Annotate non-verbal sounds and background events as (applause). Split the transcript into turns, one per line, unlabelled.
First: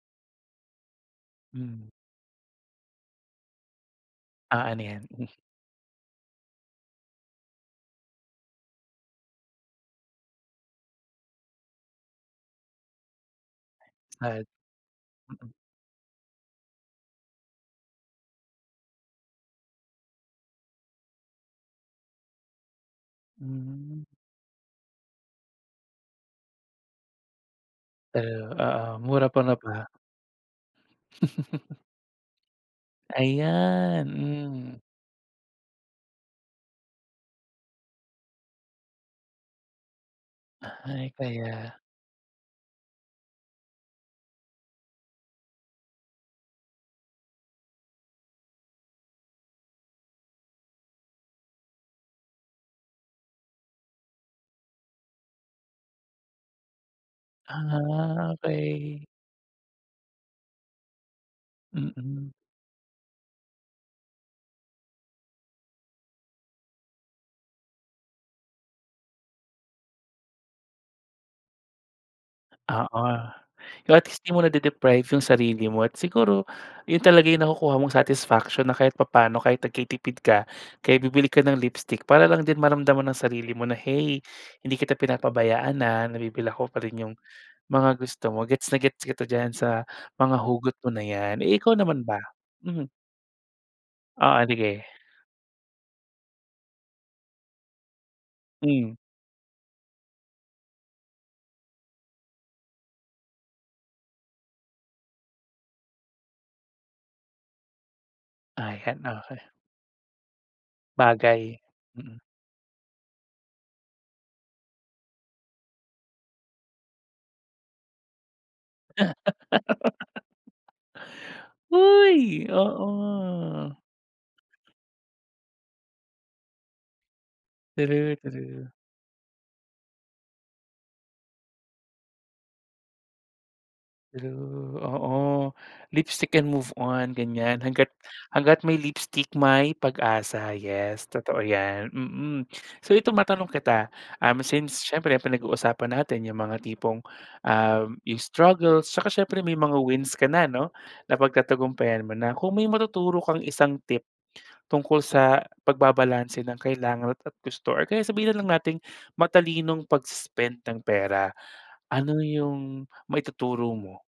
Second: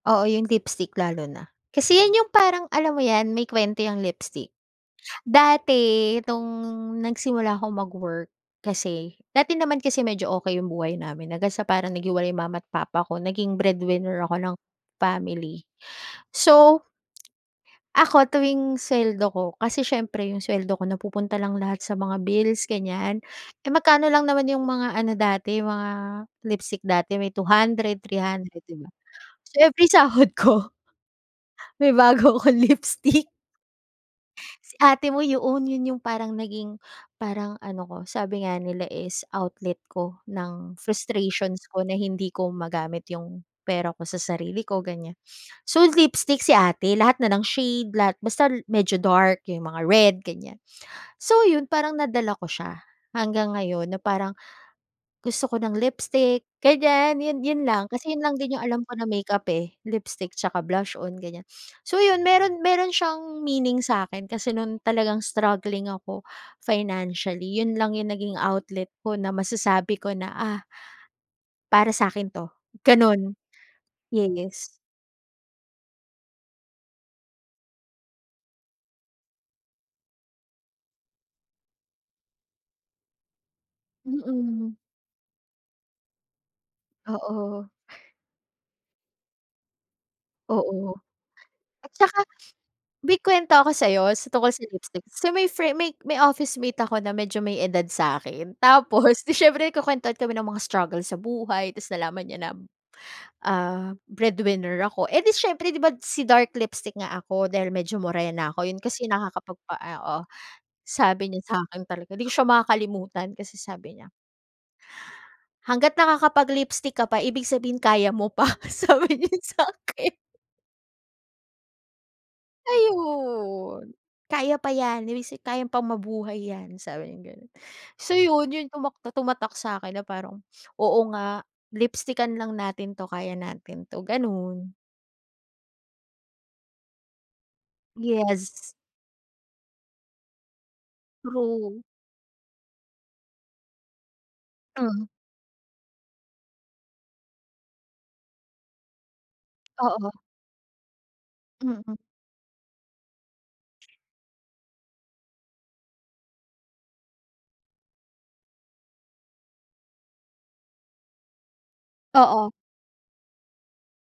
Oo, 'yung lipstick lalo na.
Hmm.
Kasi yan yung, parang alam mo yan, may kuwento yang lipstick.
Ah, ano yan? (scoffs)
Dati, itong nagsimula akong mag-work kasi- dati naman kasi medyo okey yung buhay namin, hanggang sa parang naghiwalay mama't papa ko- naging breadwinner ako
At
ng
mm.
family. So, (smacks lips) ako, tuwing suweldo ko, kasi siyempre yung suweldo ko, napupunta lang lahat sa mga bills, ganiyan. Eh,
Hmm.
magkano lang naman yung mga ano dati, mga lipstick dati, may 200, three
Eh,
hundred, 'di ba?
oo, mura pa,
So,
'no,
every
pa
sahod ko
(laughs)
may bago akong lipstick.
Ayan,
Si
hmm.
ate mo, yoon, 'yon yung parang naging parang ano ko, sabi nga nila is outlet ko ng
Ay,
frustrations
kaya
ko na hindi ko magamit yung pera ko sa sarili ko, ganiyan. So, lipstick si ate, lahat na ng shade, lahat basta l medyo dark, yung mga red, ganiyan. So, 'yon parang nadala ko siya, hanggang ngayon, na parang, gusto ko ng lipstick, ganiyan, 'yon, 'yon lang, kasi 'yon
Ah,
lang din yung alam ko na
okey.
makeup, eh, lipstick tsaka blush-on, ganiyan. (sniffs) So, 'yon,
Mm.
meron meron siyang meaning sa'kin, kasi no'ng talagang, struggling ako, financially, 'yon lang yung naging outlet ko, na masasabi ko na, ah "Para sa'kin 'to".
Oo,
gano'n
pero, at least, 'di mo
yes.
nade-deprive yung sarili mo. At siguro, 'yon talaga yung nakukuha mong satisfaction, na kahit papa'no, kahit nagtitipid ka, kaya bibili ka ng lipstick, para lang din maramdaman ng sarili mo na, "Hey,
Mm.
hindi kita pinapabayaan, ah, nabibili ko pa rin yung,
Oo.
mga gusto mo", gets na gets kita diyan sa, mga hugot mo
Oo.
na yan. Eh, ikaw
At
naman ba?
saka, (sniffs)
Mm.
may kuwento ko sa'yo, sa
Oo,
tungkol sa
sige.
lipstick. So, may frie may, may officemate ako na medyo may edad sa'kin,
Hmm.
tapos, 'di siyempre, kukuwentuhan kami ng mga struggle sa buhay, tapos nalaman niya na, ah, breadwinner ako. Eh, 'di siyempre, 'di ba, si dark lipstick nga ako, dahil medyo morena ako, 'yon
Ayan,
kasi
okey.
nakakapagpa ah, oo. Sabi niya
Bagay,
sa'kin talaga,
mm.
'di ko siya makakalimutan, kasi sabi niya "Hanggat nakakapag-lipstick ka pa, ibig sabihin kaya mo pa", sabi niya sa'kin.
(laughs) Hoy! Oo.
Ayun, "Kaya pa yan, ibig sabihin kaya pang mabuhay yan", sabi niyang gano'n. So,
True,
'yon, yung
true.
tumak tumatak sa'kin, na parang, "Oo nga, lipstickan lang natin 'to, kaya natin 'to", gano'n.
True, oo, lipstick and move on, ganiyan, hangga't hangga't
Yes.
may lipstick, may pag-asa, yes, totoo
True.
yan, mm. So, ito matanong kita, um, since,
Mm.
siyempre pinag-uusapan natin yung mga tipong, ah, yung struggle, 'tsaka siyempre may mga
Oo.
wins ka na, 'no,
Mm.
napagtatagumpayan mo na. Kung may matuturo kang isang tip, tungkol sa pagbabalanse ng kailangan at gusto, or kaya sabihin lang nating, matalinong pag-spend ng pera, ano
Oo.
yung maituturo mo?